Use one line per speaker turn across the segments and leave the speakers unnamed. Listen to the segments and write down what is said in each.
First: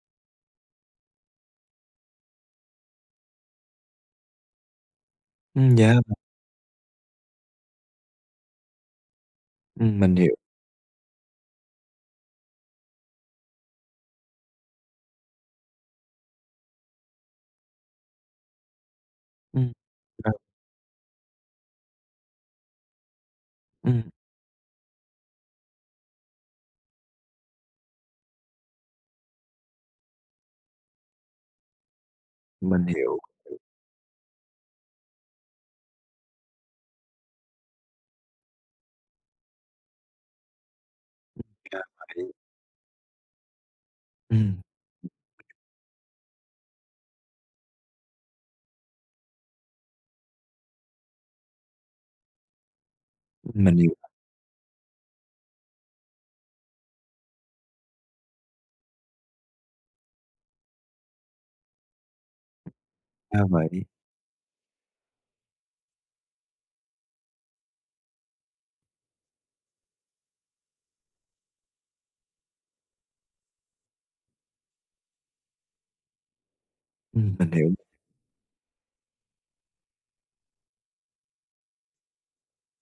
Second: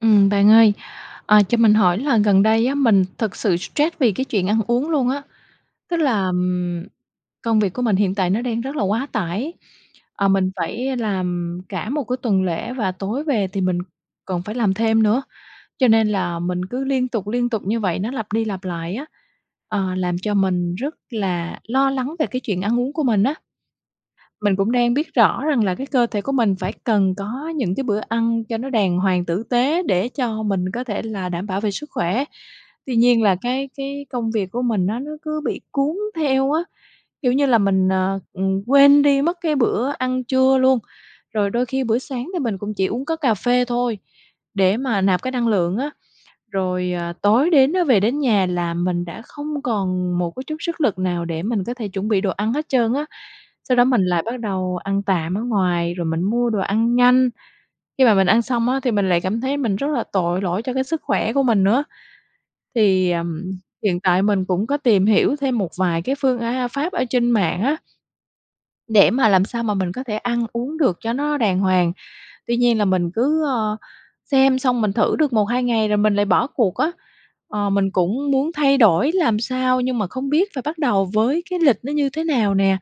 Ừm, bạn ơi, ờ, cho mình hỏi là gần đây á, mình thực sự stress vì cái chuyện ăn uống luôn á.
Ừm,
Tức
yeah.
là, ừm, công việc của mình hiện tại nó đang rất là quá tải,
Ừm, mình
ờ,
hiểu.
mình phải làm cả một cái tuần lễ, và tối về thì mình còn phải làm thêm nữa, cho nên là mình cứ liên tục, liên tục như vậy, nó lặp đi lặp lại á,
Ừm,
ờ, làm
ừ.
cho mình rất là lo lắng về cái chuyện ăn uống của mình á.
Ừm.
Mình cũng đang biết rõ rằng là cái cơ thể của mình phải cần có những cái bữa ăn cho nó đàng hoàng, tử tế để cho mình có thể là đảm bảo về sức khỏe.
Mình
Tuy
hiểu.
nhiên là cái cái công việc của mình á, nó cứ bị cuốn theo á, kiểu như là mình, ờ, ừ, quên đi mất cái bữa ăn trưa luôn. Rồi đôi
Ra
khi bữa sáng
vậy.
thì mình cũng chỉ uống có cà phê thôi,
Ừm.
để mà nạp cái năng lượng á. Rồi, ờ, tối đến á, về đến nhà là mình đã không còn một cái chút sức lực nào để mình có thể chuẩn bị đồ ăn hết trơn á.
Mình
Sau đó
hiểu.
mình lại bắt đầu ăn tạm ở ngoài, rồi mình mua đồ ăn nhanh, khi mà mình ăn xong á, thì mình lại cảm thấy mình rất là tội lỗi cho cái sức khỏe của mình nữa. Thì,
Ra
ờm,
vậy.
hiện tại mình cũng có tìm hiểu thêm một vài cái phương, a pháp ở trên mạng á để mà làm sao mà mình có thể ăn uống được cho nó đàng hoàng. Tuy nhiên là mình cứ, ờ, xem xong, mình thử được 1, 2 ngày rồi mình lại bỏ cuộc á.
Ừm, mình
Ờ,
hiểu.
mình cũng muốn thay đổi làm sao, nhưng mà không biết phải bắt đầu với cái lịch nó như thế nào nè,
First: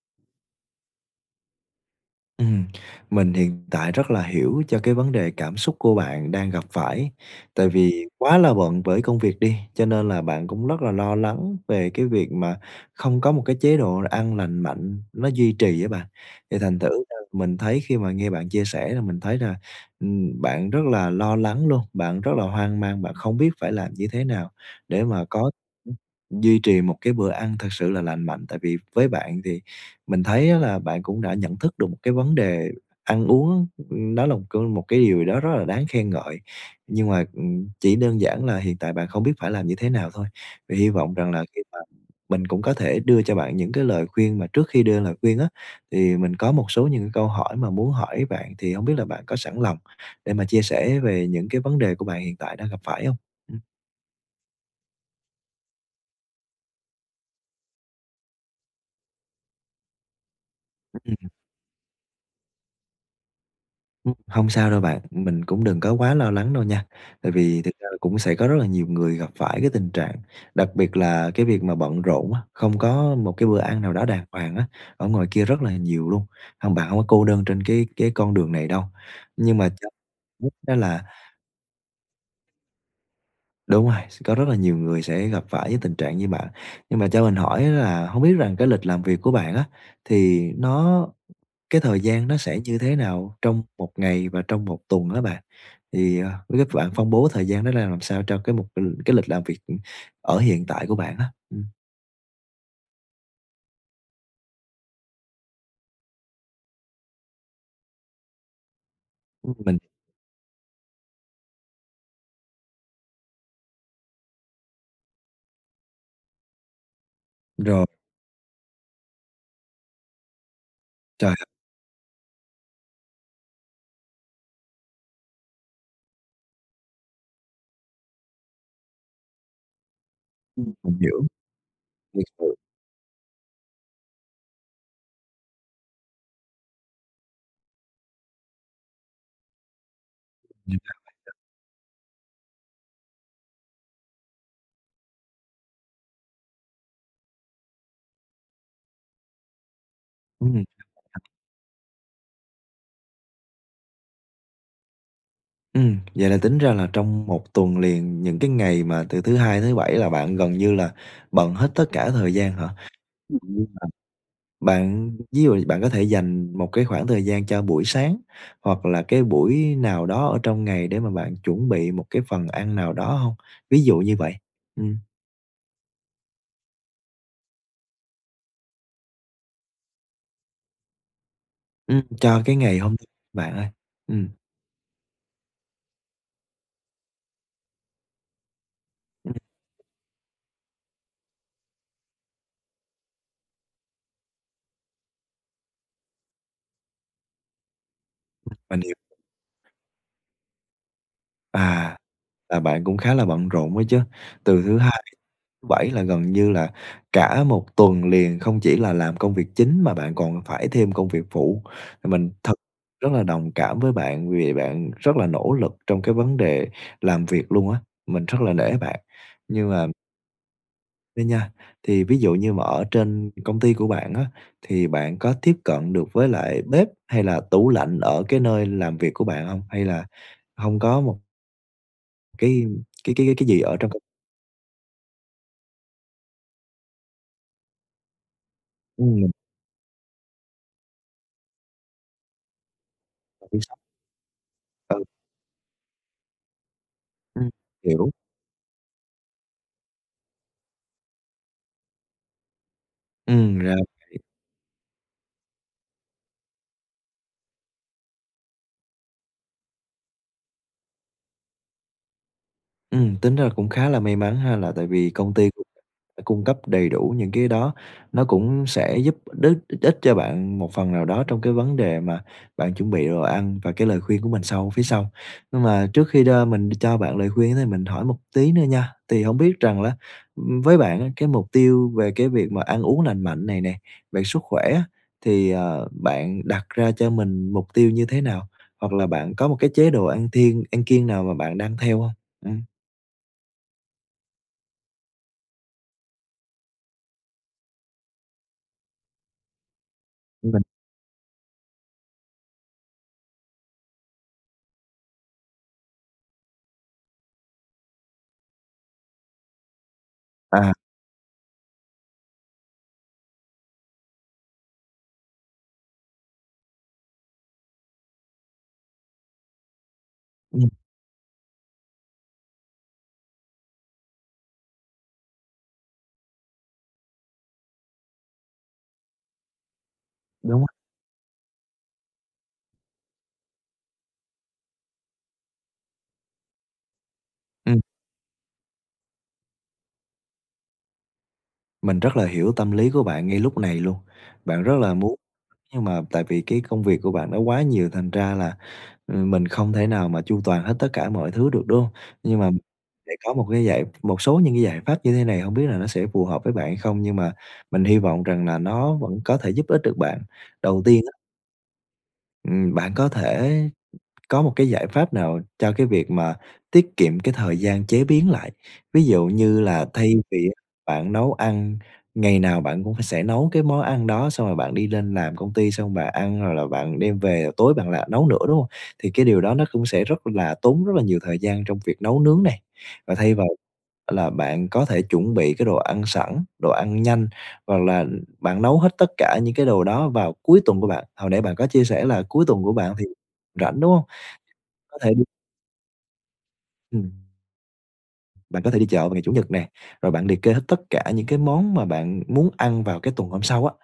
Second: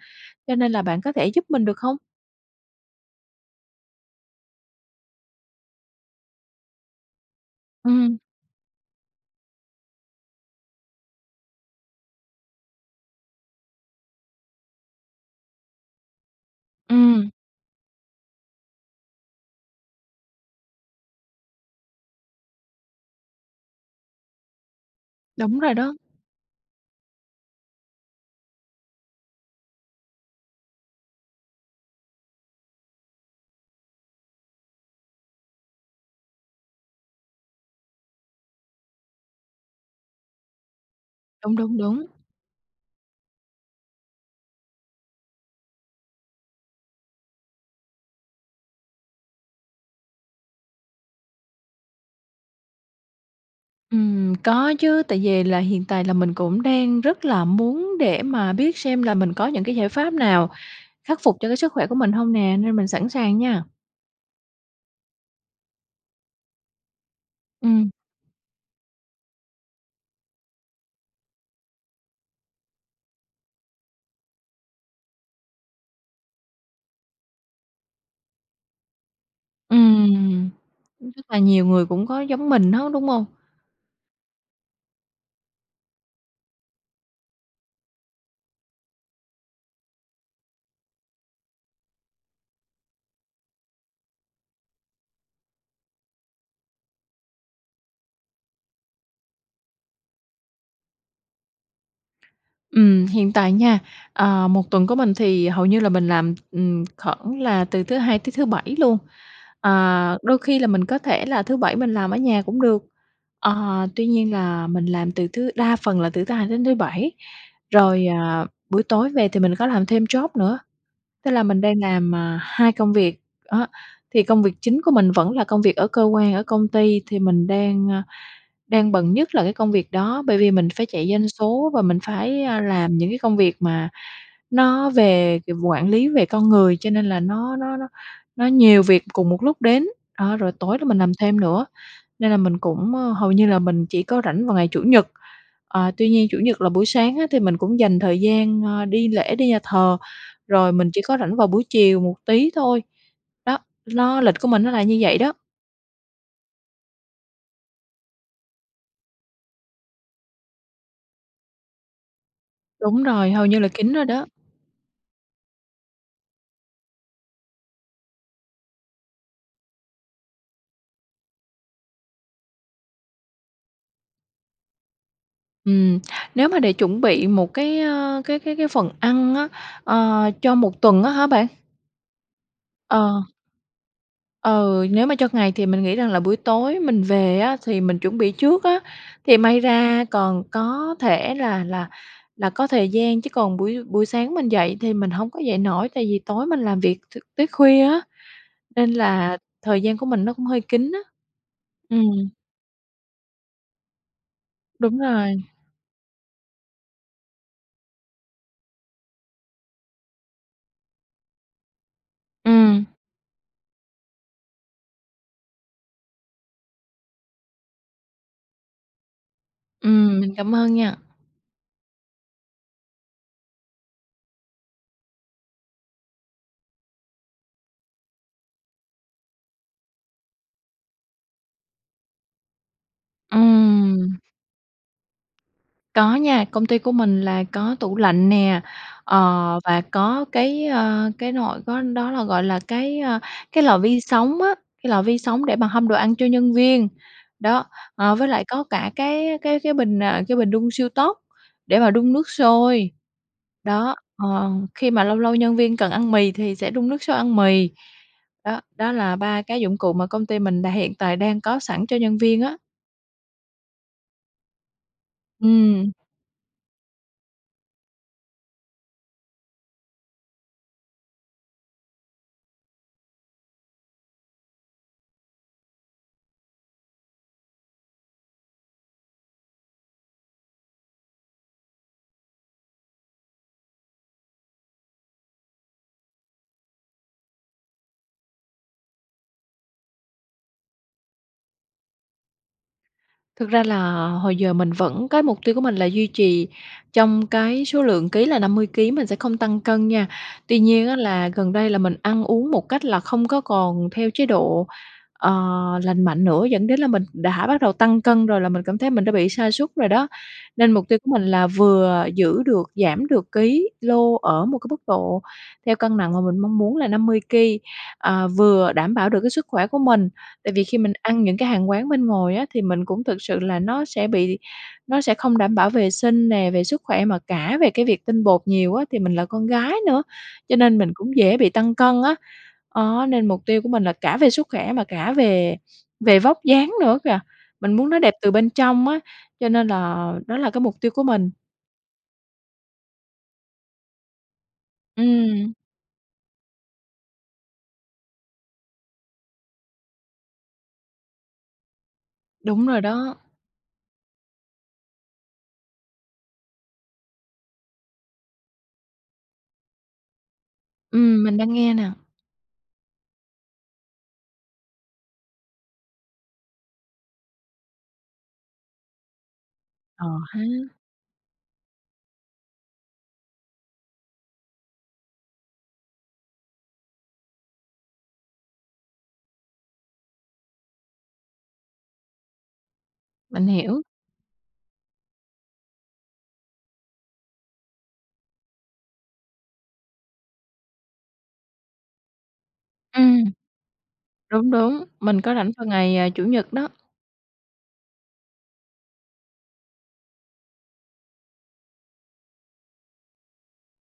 cho nên là bạn có thể giúp mình được không?
Ừm, mình hiện tại rất là hiểu cho cái vấn đề cảm xúc của bạn đang gặp phải. Tại vì
Ừm.
quá là bận với công việc đi, cho nên là bạn cũng rất là lo lắng về cái việc mà không có một cái chế độ ăn lành mạnh nó duy trì á bạn. Thì thành thử ra
Ừm.
mình thấy khi mà nghe bạn chia sẻ là mình thấy là, ừm, bạn rất là lo lắng luôn, bạn rất là hoang mang, bạn không biết phải làm như thế nào để mà có
Đúng rồi đó.
[unintelligible] duy trì một cái bữa ăn thật sự là lành mạnh. Tại vì với bạn thì mình thấy á là bạn cũng đã nhận thức được một cái vấn đề ăn uống, ơ, nó là một cơ một cái điều gì đó rất là đáng khen ngợi, nhưng mà, ừm, chỉ đơn giản là hiện tại bạn không biết phải làm như thế nào thôi. Vậy hy vọng rằng là
Đúng,
khi
đúng,
mà
đúng.
mình cũng có thể đưa cho bạn những cái lời khuyên, mà trước khi đưa lời khuyên á thì mình có một số những cái câu hỏi mà muốn hỏi bạn, thì hông biết là bạn có sẵn lòng để mà chia sẻ về những cái vấn đề của bạn hiện tại đang gặp phải hông? Ừm.
Ừm, có chứ, tại vì là hiện tại là mình cũng đang rất là muốn để mà biết xem là mình có những cái giải pháp nào khắc
Ừm.
phục cho cái sức khỏe của mình hông nè, nên mình sẵn sàng nha.
Ừm, hông sao đâu bạn, mình cũng đừng có quá lo lắng đâu nha, tại vì thực ra
Ừm.
là cũng sẽ có rất là nhiều người gặp phải cái tình trạng đặc biệt là cái việc mà bận rộn á, không có một cái bữa ăn nào đó đàng hoàng á, ở ngoài kia rất là nhiều luôn. Hông, bạn hông có cô đơn trên cái cái con đường này đâu, nhưng mà cho
Ừm,
[unintelligible] đó là
cũng rât là nhiều người cũng có giống mình hết, đúng hông
Đúng rồi, s có rất là nhiều người sẽ gặp phải cái tình trạng như bạn, nhưng mà cho mình hỏi á là hông biết rằng cái lịch làm việc của bạn á, thì nó cái thời gian nó sẽ như thế nào trong một ngày và trong một tuần hả bạn? Thì, ờ, biết bạn phân bố thời gian nó ra làm sao cho cái mục ừm, cái lịch làm việc, ừm, ở hiện tại của bạn á? Ừm.
Ừm, hiện tại nha, ờ, một tuần của mình thì hầu như là mình làm, ừm, khoảng là từ thứ Hai tới thứ Bảy luôn.
[unintelligible] Mình
Ờ, đôi khi là mình có thể là thứ Bảy mình làm ở nhà cũng được, ờ, tuy nhiên là mình làm từ thứ đa phần là từ thứ Hai đến thứ Bảy,
Rồi.
rồi, à, buổi tối về thì mình có làm thêm job nữa, tức
Trời
là
đ
mình đang làm, ờ, 2 công việc, đó. Thì công việc chính của mình vẫn là công việc ở cơ quan, ở công ty, thì mình đang, ơ, đang bận nhất là cái công việc đó, bởi vì
Ừm,
mình phải
mình
chạy
hiểu,
doanh số và mình
mình
phải,
hiểu.
à, làm những cái công việc mà nó về quản lý về con người, cho nên là nó nó nó nó nhiều việc cùng một lúc đến. A, rồi tối đó mình làm
[unintelligible]
thêm nữa, nên là mình cũng, ơ hầu như là mình chỉ có rảnh vào ngày Chủ nhật, ờ, tuy nhiên Chủ nhật là buổi sáng á thì mình cũng dành thời gian, ơ, đi lễ, đi nhà thờ,
Ừm.
rồi mình chỉ có rảnh vào buổi chiều một tí thôi. Đó, nó lịch của mình nó là như vậy đó.
Ừm, vậy là tính ra là trong 1 tuần liền, những cái ngày mà từ thứ Hai tới thứ Bảy là bạn gần như là bận hết tất cả thời gian hả?
Đúng rồi, hầu như là kín rồi đó.
[unintelligible] Bạn ví dụ bạn có thể dành một cái khoảng thời gian cho buổi sáng hoặc là cái buổi nào đó ở trong ngày để mà bạn chuẩn bị một cái phần ăn nào đó hông? Ví dụ như vậy, ừm.
Ừm. Nếu mà để chuẩn bị một cái, ơ, cái cái cái phần ăn á, ờ, cho 1 tuần á hả bạn?
Ừm, cho cái ngày hôm
Ờ.
bạn ơi, ừm.
Ừ, nếu mà cho ngày thì mình nghĩ rằng là buổi tối mình về á thì mình chuẩn bị trước á,
Ừm.
thì may ra còn có thể là là là có thời gian. Chứ còn buổi buổi sáng mình dậy thì mình hổng có dậy nổi, tại vì tối mình làm việc t tới khuya á
Ừm. Mình
nên
hiểu.
là thời gian của mình nó cũng hơi kín á.
À,
Ừm.
là bạn cũng khá là bận rộn đó chứ, từ thứ
Đúng
Hai,
rồi.
thứ Bảy là gần như là cả 1 tuần liền không chỉ là làm công việc chính mà bạn còn phải thêm công việc phụ, mình thật
Ừm.
rất là đồng cảm với bạn, vì bạn rất là nỗ lực trong cái vấn đề làm việc luôn á. Mình rất là nể bạn, nhưng mà
Ừm, mình cảm ơn nha.
á nha, thì ví dụ như mà ở trên công ty của bạn á, thì bạn có tiếp cận được với lại bếp hay là tủ lạnh ở cái nơi làm việc của bạn hông? Hay là hông có một Cái cái cái cái gì ở trong công
Ừm. Có nha, công ty của mình là có tủ lạnh nè, ờ,
Ừm.
và có cái, ơ, cái nồi có đó là, gọi là, cái, ơ,
Lò vi
cái
sóng.
lò vi sóng á, cái
Ừ.
lò vi sóng để mà hâm đồ ăn cho nhân viên,
Ừm,
đó.
hiểu.
Ờ, với lại có cả cái cái cái bình, ờ, cái bình đun siêu tốc để mà đun nước sôi.
Ừm, ra
Đó,
vậy.
ờ, khi mà lâu lâu nhân viên cần ăn mì thì sẽ đun nước sôi ăn mì. Đó, đó là 3 cái dụng cụ mà công ty mình đã hiện tại đang có sẵn cho nhân viên á.
Ừm, tính ra cũng khá là may mắn ha là tại vì công ty [unintelligible]
Ừm.
ờ, cung cấp đầy đủ những cái đó. Nó cũng sẽ giúp đích ích cho bạn một phần nào đó trong cái vấn đề mà bạn chuẩn bị đồ ăn và cái lời khuyên của mình sau phía sau. Mà trước khi đo mình cho bạn lời khuyên mình ấy, hỏi một tí nữa nha, thì hông biết rằng lá, ừm, với bạn á cái mục tiêu về cái việc mà ăn uống lành mạnh này nè, về sức khỏe á thì, ờ, bạn đặt ra cho mình mục tiêu như thế nào? Hoặc là bạn có một cái chế độ ăn thiêng ăn kiêng nào mà bạn đang theo hông? Ừm.
Thực ra là hồi giờ mình vẫn cái mục tiêu của mình là duy trì trong cái số lượng ký là 50 ký, mình sẽ không tăng cân nha. Tuy
Mình
nhiên á là gần đây là mình ăn uống một cách là không có còn theo chế độ, ờ, lành mạnh nữa, dẫn đến là mình đã bắt đầu tăng cân rồi, là mình cảm thấy mình đã bị sa sút rồi đó.
À.
Nên mục tiêu của mình là vừa giữ được giảm được ký lô ở một cái mức độ theo cân nặng mà mình mong muốn là 50 ky, ờ, vừa đảm bảo được cái sức khỏe của mình. Tại vì
Ừm.
khi mình ăn những cái hàng quán bên ngoài á thì mình cũng thực sự là nó sẽ bị nó sẽ không đảm bảo vệ sinh nè, về sức khỏe mà cả về cái việc tinh bột nhiều á. Thì mình là con gái nữa, cho
Đúng rồi.
nên mình cũng dễ bị tăng cân á. Đó, nên mục tiêu của mình là cả về sức khỏe mà cả về về vóc dáng nữa kìa, mình
Ừm.
muốn nó đẹp từ bên trong á. Cho nên là đó là cái mục tiêu của mình.
Mình rất là hiểu tâm lý của bạn ngay lúc này luôn. Bạn rất là muốn,
Ừm.
nhưng mà tại vì cái công việc của bạn nó quá nhiều thành ra là, ờ, mình không thể nào mà chu toàn hết tất cả mọi thứ được, đúng hông? Nhưng mà
Đúng rồi
sẽ
đó.
có một cái giải một số những cái giải pháp như thế này, hông biết là nó sẽ phù hợp với bạn hay không? Nhưng mà mình hy vọng rằng là nó vẫn có thể giúp ích được bạn. Đầu tiên á
Ừm, mình đang nghe nè.
Ừm, bạn có thể có một cái giải pháp nào cho cái việc mà tiết kiệm cái thời gian chế biến lại. Ví dụ như là
Ờ
thay
ha!
vì á bạn nấu ăn, ngày nào bạn cũng sẽ nấu cái món ăn đó, xong rồi bạn đi lên làm công ty, xong bạn ăn rồi là bạn đem về, tối bạn lại nấu nữa, đúng hông? Thì cái điều đó nó cũng sẽ rất là tốn rất là nhiều thời gian trong việc nấu nướng này. Và thay
Mình
vào
hiểu.
là bạn có thể chuẩn bị cái đồ ăn sẵn, đồ ăn nhanh, hoặc là bạn nấu hết tất cả những cái đồ đó vào cuối tuần của bạn, hồi nãy bạn có chia sẻ là cuối tuần của bạn thì
Ừm.
rảnh, đúng hông?
Đúng, đúng,
Có thể
mình
đi
có rảnh vào ngày, à, Chủ nhật đó.
Ừm. Bạn có thể đi chợ vào ngày Chủ nhật nè, rồi bạn liệt kê hết tất cả những cái món mà bạn muốn ăn vào cái tuần hôm sau á,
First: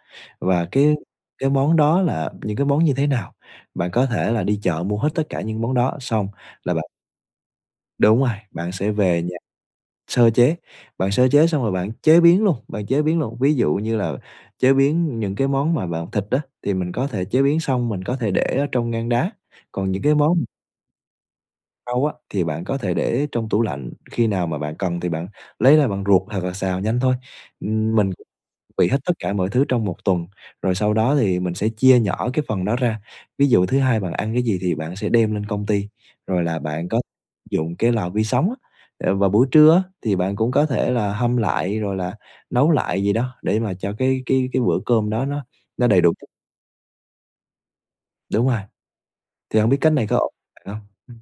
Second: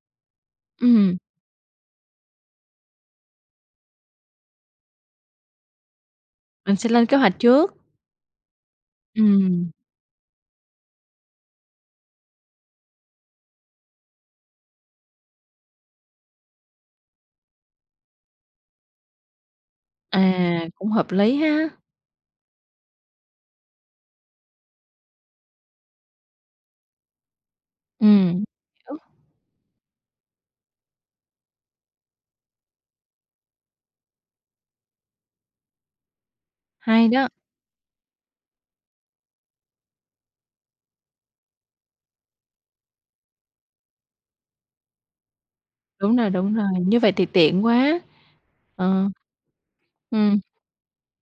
và cái
Ừm.
cái món đó là những cái món như thế nào. Bạn có thể là đi chợ mua hết tất cả những món đó, xong là
Mình
bạn
sẽ lên kế hoạch trước.
Đúng rồi, bạn sẽ về nhà
Ừm.
sơ chế, bạn sơ chế xong rồi bạn chế biến luôn, bạn chế biến luôn. Ví dụ như là chế biến những cái món mà bạn thịt á, thì mình có thể chế biến xong, mình có thể để ở trong ngăn đá, còn những cái món
À, cũng hợp lý ha!
rau á thì bạn có thể để ở trong tủ lạnh, khi nào mà bạn cần thì bạn lấy ra bạn luộc hoặc là xào nhanh thôi. Ừm, mình [unintelligible]
Ừm,
bị
hiểu.
hết tất cả mọi thứ trong một tuần, rồi sau đó thì mình sẽ chia nhỏ cái phần đó ra. Ví dụ thứ Hai bạn ăn cái gì thì bạn sẽ đem lên công ty, rồi là bạn có
Hay đó!
dụng cái lò vi sóng á, ờ, vào buổi trưa á thì bạn cũng có thể là hâm lại, rồi là nấu lại gì đó để mà cho cái cái cái bữa cơm đó nó nó đầy đủ
Đúng
chất.
rồi, đúng rồi, như vậy thì tiện quá!
Đúng rồi.
Ờ.
Thì hông biết cách này có ổn
Ừm.
bạn hông? Ừm.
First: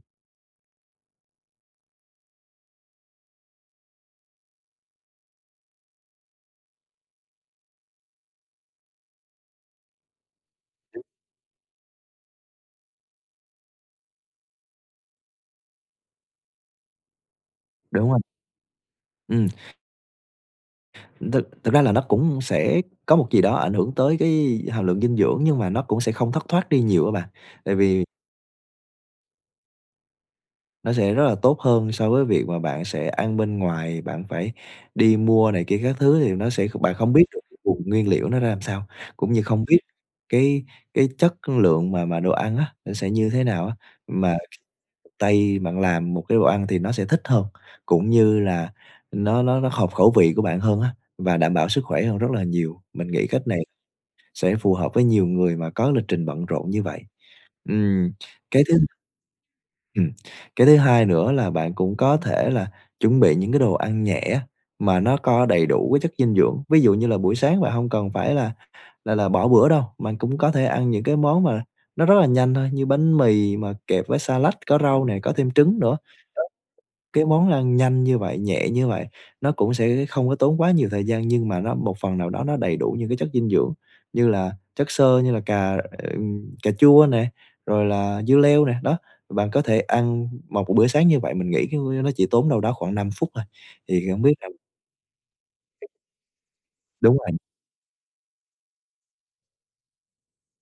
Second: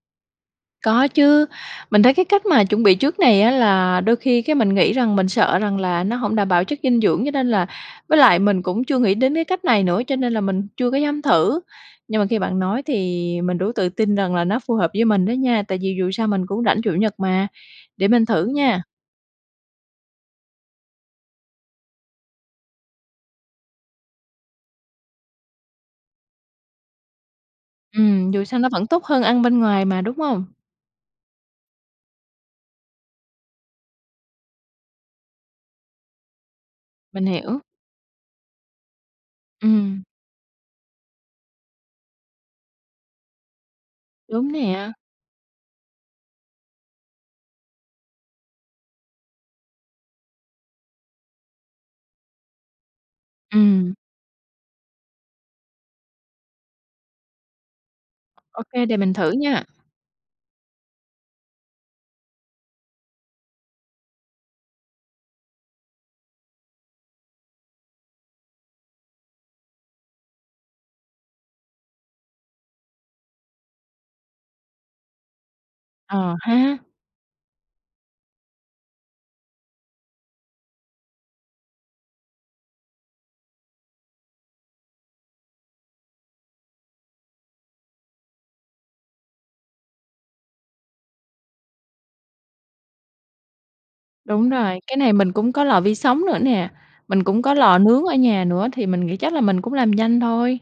Có chứ, mình thấy cái cách mà chuẩn bị trước này á là đôi khi cái mình nghĩ rằng mình sợ rằng là nó hổng đảm bảo chất dinh dưỡng, cho nên là với lại mình cũng chưa nghĩ đến cái cách này nữa cho nên là mình chưa có dám thử, nhưng mà khi bạn nói thì mình đủ tự tin rằng là nó phù hợp với mình đó nha, tại vì dù sao mình cũng rảnh Chủ nhật mà, để
Đúng rồi.
mình thử nha.
Ừm. Thực thực ra là nó cũng sẽ có một gì đó ảnh hưởng tới cái hàm lượng dinh dưỡng, nhưng mà nó cũng sẽ không thất thoát đi nhiều á bạn, tại vì
Ừm, dù sao nó vẫn tốt hơn ăn bên ngoài mà, đúng hông?
nó sẽ rất là tốt hơn so với việc mà bạn sẽ ăn bên ngoài, bạn phải đi mua này kia các thứ thì nó sẽ bạn không biết
Mình
được cái
hiểu.
vùng nguyên liệu nó ra làm sao, cũng như không biết
Ừm.
cái cái chất lượng mà mà đồ ăn á, nó sẽ như thế nào á, mà
Đúng nè.
tay bạn làm một cái đồ ăn thì nó sẽ thích hơn, cũng như là nó nó nó hợp khẩu vị của bạn hơn á và đảm bảo sức khỏe hơn rất là nhiều, mình nghĩ cách này
Ừm.
sẽ phù hợp với nhiều người mà có lịch trình bận rộn như vậy. Ừm, cái
Ok,
thứ
để mình thử nha.
ừm, cái thứ hai nữa là bạn cũng có thể là chuẩn bị những cái đồ ăn nhẹ á, mà nó có đầy đủ cái chất dinh dưỡng, ví dụ như là buổi sáng bạn hông cần phải là là là bỏ bữa đâu, bạn cũng có thể ăn những cái món mà nó rất là nhanh thôi, như bánh mì mà kẹp với xa lách, có rau nè, có thêm trứng nữa.
Ờ ha!
Cái món ăn nhanh như vậy, nhẹ như vậy, nó cũng sẽ không có tốn quá nhiều thời gian nhưng mà nó một phần nào đó nó đầy đủ những cái chất dinh dưỡng, như là chất xơ, như là cà, ờ, ừm, cà chua nè, rồi là dưa leo nè. Đó, bạn có thể ăn một b bữa sáng như vậy mình nghĩ, c ư, nó chỉ tốn đâu đó khoảng 5 phút thôi. Thì, a, hông biết là
Đúng rồi, cái này mình cũng có lò vi sóng nữa nè,
Đúng
mình
rồi.
cũng có lò nướng ở nhà nữa thì mình nghĩ chắc là mình cũng làm nhanh thôi.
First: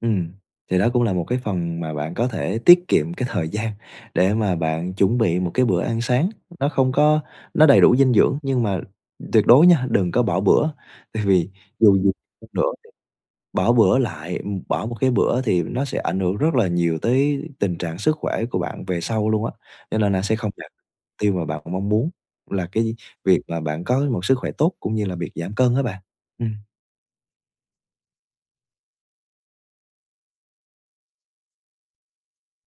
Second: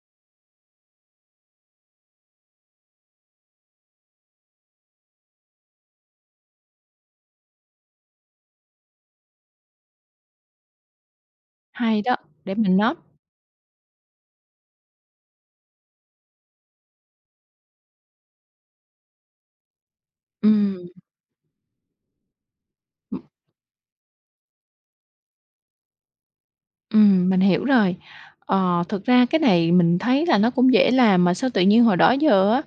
Ừm, thì đó cũng là một cái phần mà bạn có thể tiết kiệm cái thời gian để mà bạn chuẩn bị một cái bữa ăn sáng, nó không có nó đầy đủ dinh dưỡng nhưng mà tuyệt đối nha, đừng có bỏ bữa, tại vì dù
Hay
gì
đó,
[unintelligible]
để
nữa
mình
thì
note.
bỏ bữa lại bỏ một cái bữa thì nó sẽ ảnh hưởng rất là nhiều tới tình trạng sức khỏe của bạn về sau luôn á, cho nên là sẽ không đạt
Ừm.
tiêu mà bạn mong muốn là cái việc mà bạn có một sức khỏe tốt cũng như là việc giảm cân á bạn. Ừm.
Ừm, mình hiểu rồi. Ờ, thực ra cái này mình thấy là nó cũng dễ làm mà sao tự nhiên hồi đó giờ á,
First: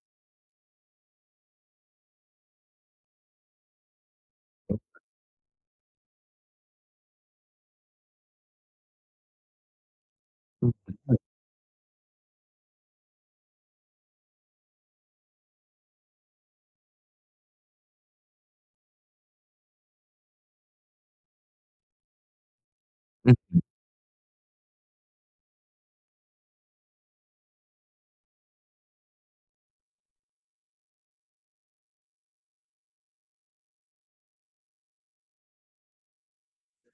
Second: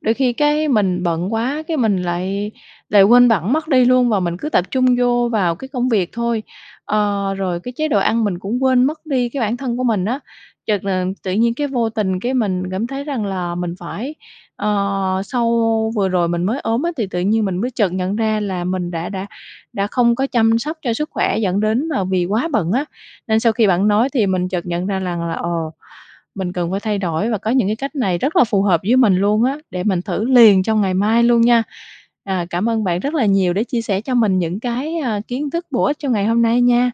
đôi khi cái mình bận quá cái mình lại lại quên bẵng mất đi luôn và mình cứ tập trung vô vào cái công việc thôi. Ờ, rồi cái chế độ ăn mình cũng quên mất đi cái bản thân của mình á, chợt là
[unintelligible]
tự nhiên cái vô tình cái mình cảm thấy rằng là mình phải ờ, sau vừa rồi mình mới ốm á thì tự nhiên mình mới chợt nhận ra là mình đã đã đã không có chăm sóc cho sức khỏe dẫn đến mà vì quá bận á. Nên sau
[unintelligible]
khi bạn nói thì mình chợt nhận ra rằng là, ồ, mình cần phải thay đổi và có những cái cách này rất là phù hợp với mình luôn á, để mình thử liền trong ngày mai luôn nha. Ờ, cảm ơn bạn rất là nhiều đã chia sẻ cho mình những cái, à, kiến thức bổ ích trong ngày hôm nay nha.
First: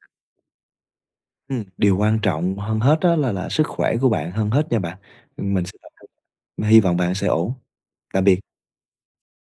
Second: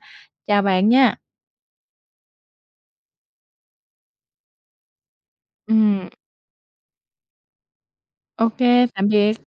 Chào bạn nha.
Ừm, điều quan trọng hơn hết á là là sức khỏe của bạn hơn hết nha bạn, mình sẽ ở
Ừm.
đây, hy vọng bạn sẽ ổn. Tạm biệt.
Ô kê, tạm biệt.